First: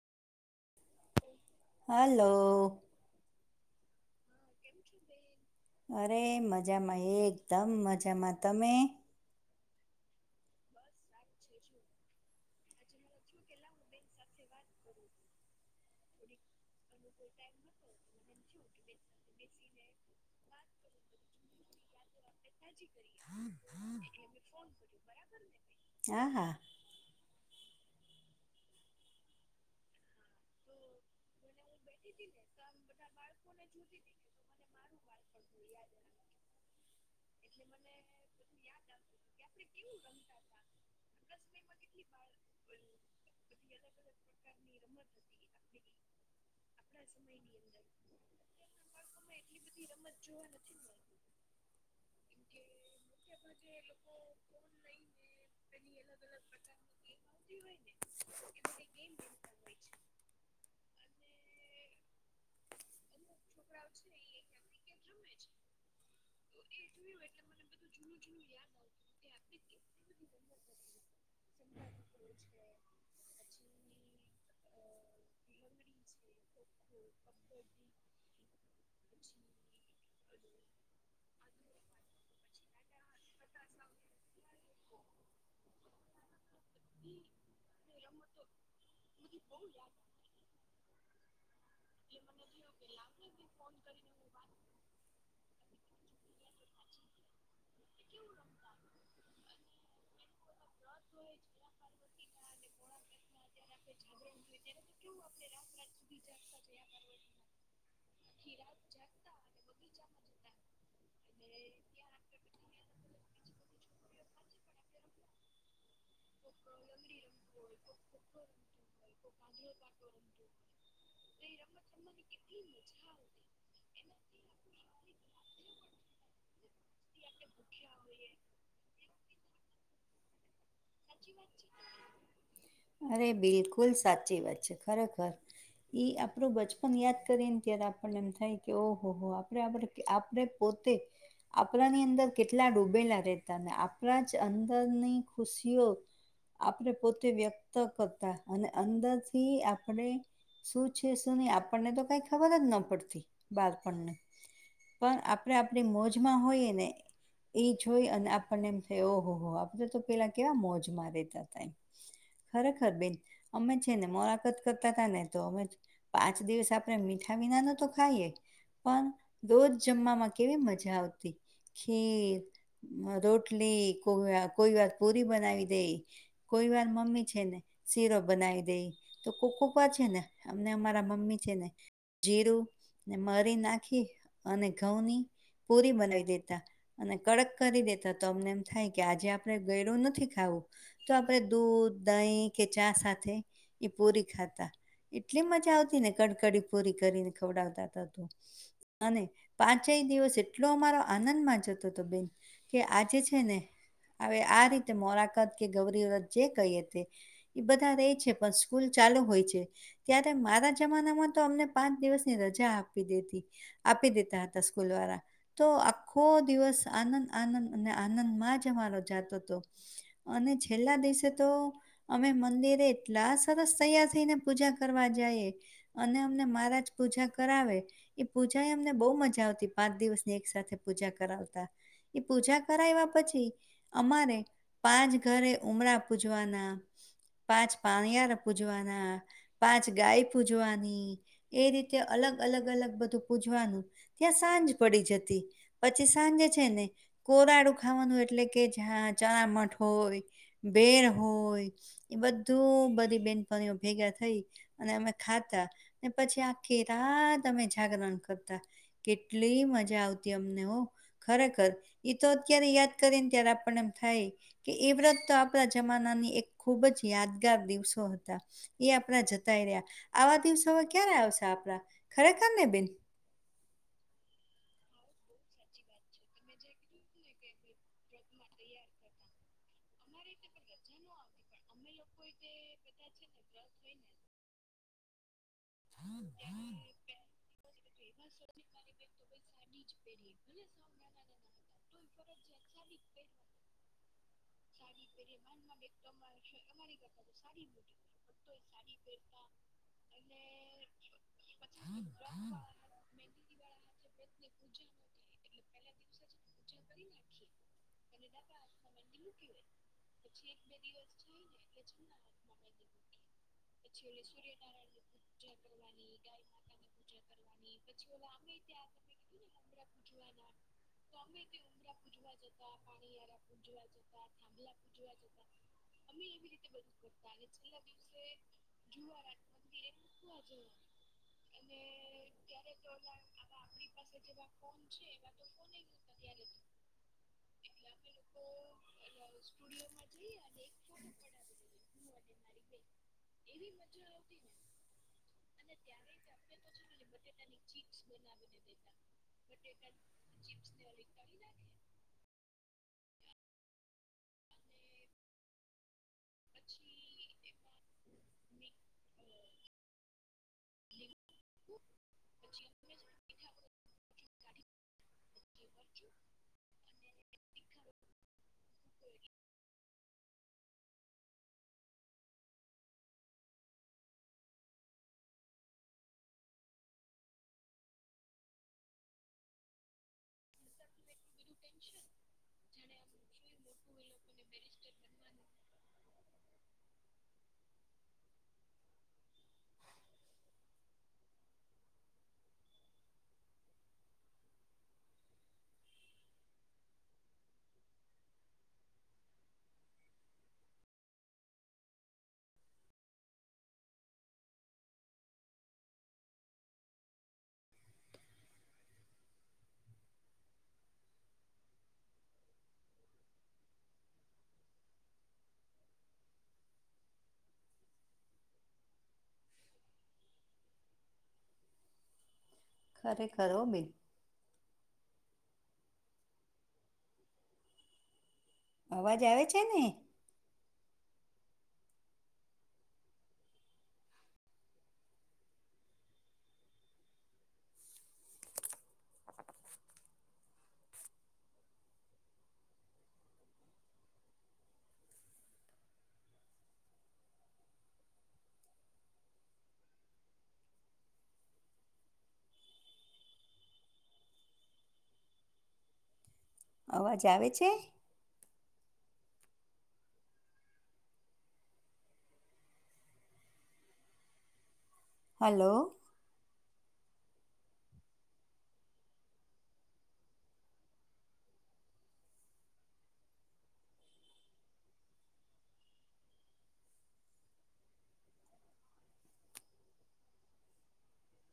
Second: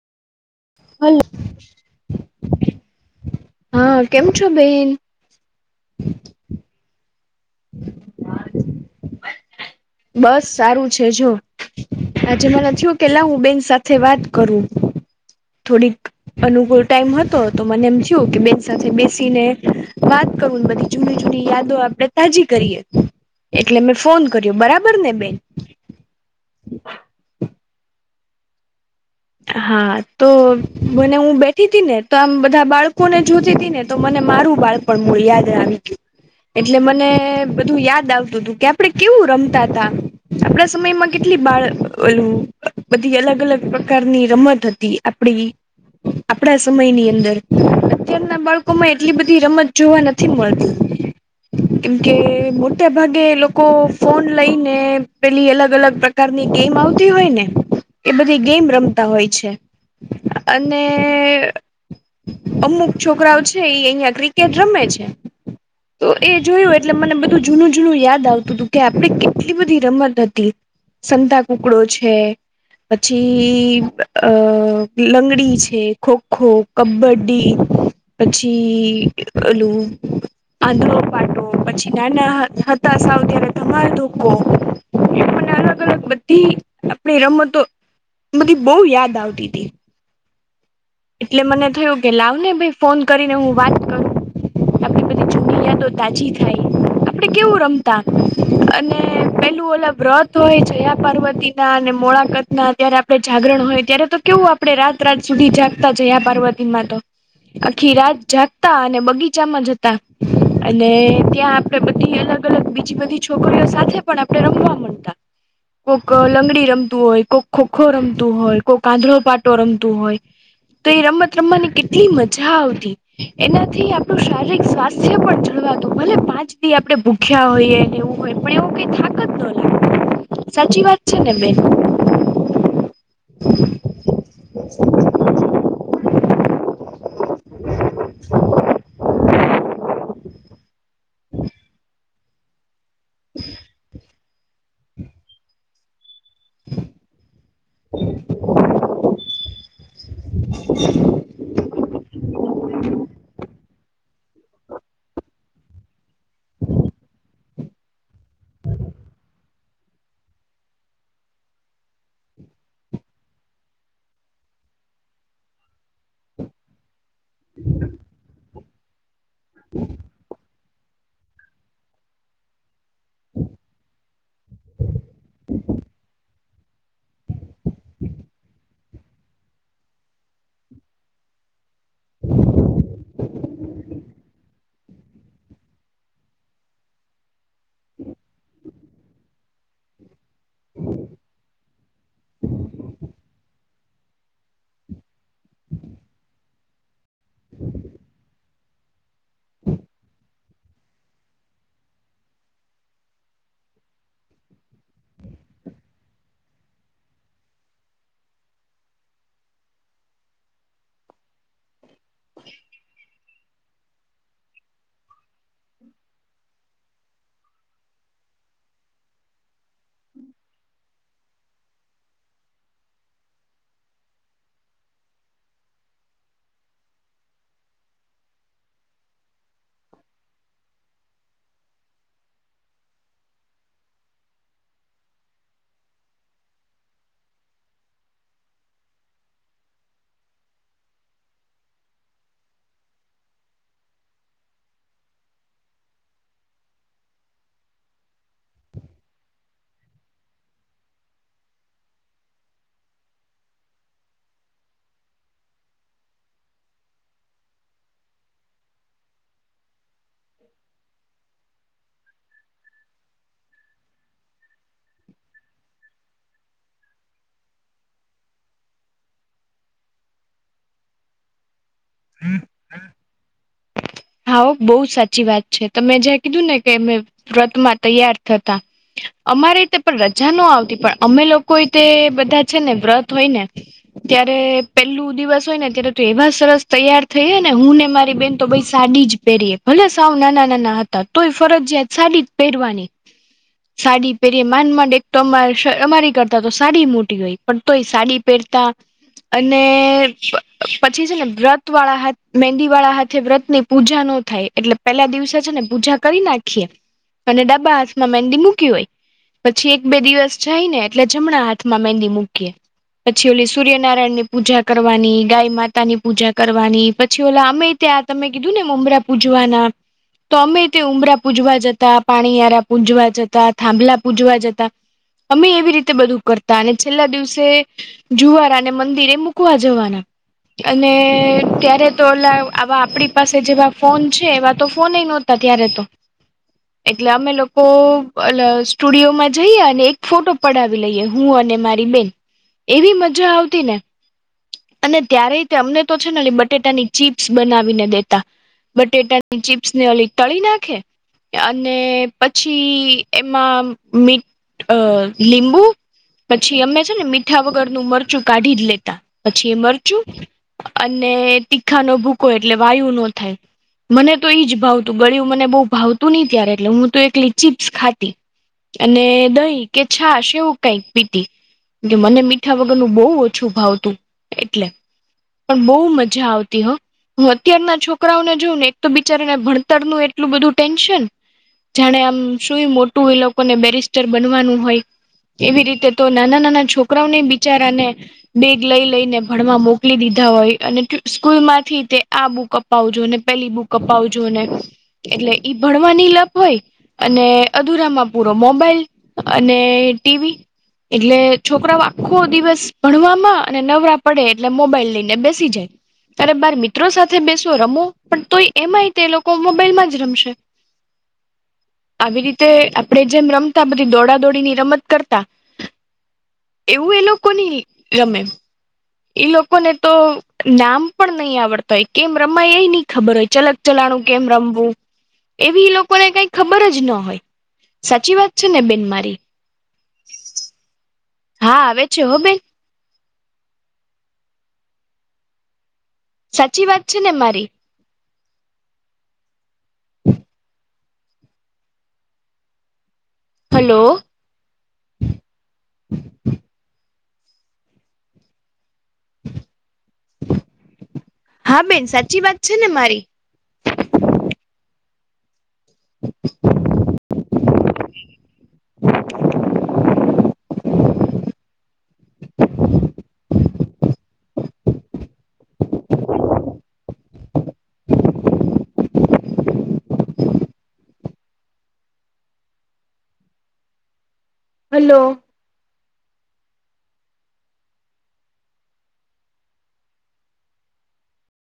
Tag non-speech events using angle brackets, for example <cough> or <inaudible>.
Hello hello. હા, કેમ છો બેન? અરે મજામાં એકદમ મજામાં. તમે? બસ સારું છે જો. આજે મને થયું કે લાવ હું બેન સાથે વાત કરું થોડીક. અનુકૂળ ટાઈમ હતો તો મને એમ થયું કે બેન સાથે બેસીને વાત કરુંન બધી. જુની-જુની યાદો આપડે તાજી કરીએ, એટલે મેં ફોન કર્યો, બરાબર ને બેન? હા હા હા તો મને હું બેઠી તી ને તો આમ બધા બાળકોને જોતી તી ને તો તો મને મારું બાળપણ મૂળ યાદ આવી ગયું, એટલે મને બધું યાદ આવતું તું કે આપડે કેવું રમતા તા. આપડા સમયમાં કેટલી બાળ ઓલુ બધી અલગ-અલગ પ્ર કારની રમત હતી આપડી આપડા સમયની અંદર, અત્યારના બાળકો માં એટલી બધી રમત જોવા નથી મળતી. <inaudible> કેમકે મોટા ભાગે લોકો ફોન લઈને પેલી અલગ-અલગ પ્ર કાર ની ગેમ આવતી હોય ને એ બધી ગેમ તા હોય છે, અને અમુક છોકરાઓ છે ઈ અહિયાં ક્રિકેટ રમે છે. તો એ જોયું એટલે મને બધું જૂનું-જૂનું યાદ આવતું તું કે આપડે કે એટલી બધી રમત હતી, સંતા કુકડો છે, પછી ઈ અહ લંગડી છે ખો-ખો, કબડ્ડી, પછી ઓલું આંધળો પાડો, પછી નાના હતા સાવ ત્યારે ધમાલ ધોક્કો એ મને અલગ-અલગ બધી આપણી રમતો બધી બહુ યાદ આવતી તી. એટલે મને થયું કે લાવ ને ભઈ ફોન કરીને હું વાત કરું. આપડી બધી જુની યાદો તાજી થાય, આપડે કેવું રમતા. <inaudible> અને પેલું ઓલા વ્રત તો એ જયા પાર્વતી ના, ને મોળાકત ના, ત્યારે આપણે જાગરણ હોય, ત્યારે તો કેવું આપણેે રાત-રાત સુધી જાગ તા જયા પાર્વતીમાં તો. આખી રાત જાગતા અને બગીચામાં જતા, અને ત્યાં આપડે બ ધી અલગ-અલગ બીજી બધી છોકરીઓ સાથે પણ આપણે રમવા મંડતા. કોક લંગડી રમતું હોય, કોક ખો-ખો રમતું હોય, કોક આંધળો પાટો રમતું હોય. તો એ રમત રમવાની કેટલી મજા આવતી. એનાથી આપણું શારીરિક સ્વાસ્થ્ય પણ જળવાતું, ભલે પાંચ દી આપણે ભૂ ખ્યા હોય ને એવું હોય, પણ એવું કંઈ થાક જ ન લાગે, સાચી વાત છે ને બેન અરે બિલકુલ સાચી વાત છે, ખરેખર. ઈ આપણો બચપન યાદ કરીને ત્યારે આપણને એમ થાય કે ઓહોહો આપણે આ બધા આપણે પોતે આપણાની અંદર કેટલા ડૂબેલા રહેતા, ને આપણા જ અંદરની ખુશીઓ આપણે પોતે વ્યક્ત કરતા, અને અંદરથી આપણે શું છે, શું નહીં, આપણને તો કંઈ ખબર જ ન પડતી બાળપણને. પણ આપડે આપણી મોજમાં હોઈએ ને એ જોઈ અને આપણને એમ થ ઓહોહ આપડે તો પેલા કેવા મોજમાં રેતા હતા એમ ખરેખર બેન. અમે છે ને મોળાકાત કરતા તા ને તો અમે પાંચ દિવસ આપ આપણે મીઠા વિના નો તો ખાઈએ, પણ રોજ જમવામાં કેવી મજા આવતી. ખીર, રોટલી, કોઈ-કોઈ વાર પુરી બનાવી દેઈ કોઈ વાર મમ્મી છે ને શીરો બનાવી દેઈ તો કોક-કોક વાર છે ને અમને અમારા મમ્મી છે ને જીરું ને મરી નાખી અને ઘઉંની પુરી બનાવી દેતા અને કડક કરી દેતા તો અમને એમ થાય કે આજે આપડે ગયડું નથી ખાવું તો આપડે દૂધ દહીં કે ચા સાથે એ પુરી ખાતા એટલી મજા આવતી ને કડકડી પૂરી કરીને ખવડાવતા તો અને પાંચેય દિવસ એટલો અમારો આનંદમાં જતો હતો બેન કે આજે છે ને. હવે આ રીતે મોરાકત કે ગૌરીવ્રથ જે કહીએ તે એ બધા રહેે છે પણ સ્કૂલ ચાલુ હોય છે ત્યારે મારા જમાનામાં તો અમને પાંચ દિવસની રજા આપી દી આપી દેતા હતા સ્કૂલ વાળા તો આખો દિવસ આનંદ આનંદ અને આનંદમાં જ અમારો જાતો હતો અને છેલ્લા દિવસે તો અમે મંદિરે એટલા સરસ તૈયાર થઈને પૂજા કરવા જઈ અને અમને મારા જ પૂજા કરાવે એ પૂજા એ અમને બહુ મજા આવતી પાંચ દિવસની એક સાથે પૂજા કરાવતા એ પૂજા કરાવ્યા પછી અમારે પાંચ ઘરે ઉમરા પૂજવાના પાંચ પાણીયાર પૂજવાના પાંચ ગાય પૂજવાની એ રીતે અલગ અલગ અલગ બધું પૂજવાનું ત્યાં સાંજ પડી જતી પછી સાંજે છે ને કોરાડું ખાવાનું એટલે કે જ્યાં ચણ મઠ હોય બેર હોય એ બધું બધી બેનપણીઓ ભેગા થઈ અને અમે ખાતા અને પછી આખી રાત અમે જાગરણ કરતા કેટલી મજા આવતી અમને હો ખરેખર તો અત્યારે યાદ કરી ને ત્યારે આપ પણ એમ થાય કે એ વ્રત તો આપણા જમાનાની એક ખૂબ જ યાદગાર દિવસો હતા એ આપણા જતાય રહ્યા આવા દિવસો હવે ક્યારે આવશે આપડા ખરેખર ને બેન હા બહુ સાચી વાત છે તમે જ્યાં કીધું ને કે મે વ્રતમાં તૈયાર થતા અમારેતે પણ રજા ન આવતી પણ અમે લોક કોઈ તે બધા છે ને વ્રત હોય ને ત્યારે પેલું દિવસ હોય ને તો એવા સરસ તૈયાર થઈ ને હું ને મારી બેન તો બય સાડી જ પહેરીએ ભલે સાવ નાના નાના હતા તોય ફરજયાત સાડીચ પેરવાની સાડી પહેરી માંડ માંડ એક તો અ અમારી કરતા તો સાડી મોટી હોય પણ તોય સાડી પહેરતા અને પછી છે ને વ્રત વાળા હાથ મંદી વાળા હાથે વ્રત ની પૂજા ન થાય એટલે પેલા દિવસે છે ને પૂજા કરી નાખીએ અને ડબા હાથમાં મંદી મૂકી હોય પછી એક બે દિવસ જાય ને એટલે જમણા હાથ થ માં મંદી મૂકી પછી ઓલી સૂર્યનારાયણ ની પૂજા કરવાની ગાય માતાની પૂજા કરવાની પછી ઓલા અમે ત્યાં તમે કીધું ને ઉમરા પૂજવાના તો અમે તે ઉમરા પૂજવા જતા પાણીયારા પૂજવા જતા થાંભલા પૂજવા જતા અમે એવી રીતે બધું કરતા અને છેલ્લા દિવસે જુવારા મિરે મક જવાના અને ત્યારે તો આવા આપણી પાસે જેવા ફોન છે એવા તો ફોન નહોતા ત્યારે તો એટલે અમે લોકો સ્ટુડિયોમાં જઈએ અને એક ફોટો પડાવી લઈએ હું અને મારી બેન એવી મજા આવતી ને અને ત્યારે અમને તો છે ને બટેટાની ચીપ્સ બનાવ દેતા બટેટાની ચીપ્સ ને અ તળી નાખે અને પછી એમાં મી અ લીંબુ પછી અમે છે ને મીઠા વગરનું મરચું કાઢી જ લેતા પછી એ મરચું અને તીખા નો ભૂકો એટલે વાયુ નો થાય. મને તો એઈ જ ભાવતું ગળિયું મને બહુ ભાવતું નહીં ત્યારે એટલે હું તો એક લિચીજ ખાતી. અને દહી કે છાછ એવું કઈક પીતી. કે મને મીઠા વગર નું બહુ ઓછું ભાવ તું એટલે. પણ બહુ મજા આવતી હા. હું અત્યારના છોકરાઓને જોઉ ને એક તો બિચારીને ભણતર નું એટલું બધું ટેન્શન જાણે આમ સુું મોટું એ લોકોને બેરિસ્ટર બનવાનું હોય. એવી રીતે તો નાના નાના છોકરાઓને બિચારાને બેગ લઈ લઈને ભણમાં મોકલી દીધા હોય અને કયું સ્કૂલ માંથી તે આ બુક અપાવજો ને પેલી બુક અપાવજો ને એટલે ઈ ભણવાની લભ હોય અને અધુરામાં પૂરો મોબાઈલ અને ટી વી એટલે છોકરા આખો દિવસ ભણવામાં અને નવરા પડે એટલે મોબાઈલ લઈને બેસી જાય. ત્યારે બાર ત્રો સાથે બેસો રમો પણ તોય એમાંય તે લોકો મોબાઈલમાં જ રમશે. આવી રીતે આપડે જેમ રમતા બધી દોડા દોડી ની રમત કરતા. એવું એ લોકો ની રમે. એ લોકોને તો નામ પણ નહી આવડતા હોય કેમ રમાય એ નહી ખબર હોય ખરેખર ચલક હો બેન ચલાણું કેમ રમવું એવી લોકોને કઈ ખબર જ ના હોય. સાચી વાત છે ને બેન મારી અવાજ આવે છે ને? હા, આવે છે. હો બેન. સાચી વાત છે ને મારી? હમ હલો. હા બેન, સાચી વાત છે ને મારી? અવાજ આવે છે? હેલો. હલો.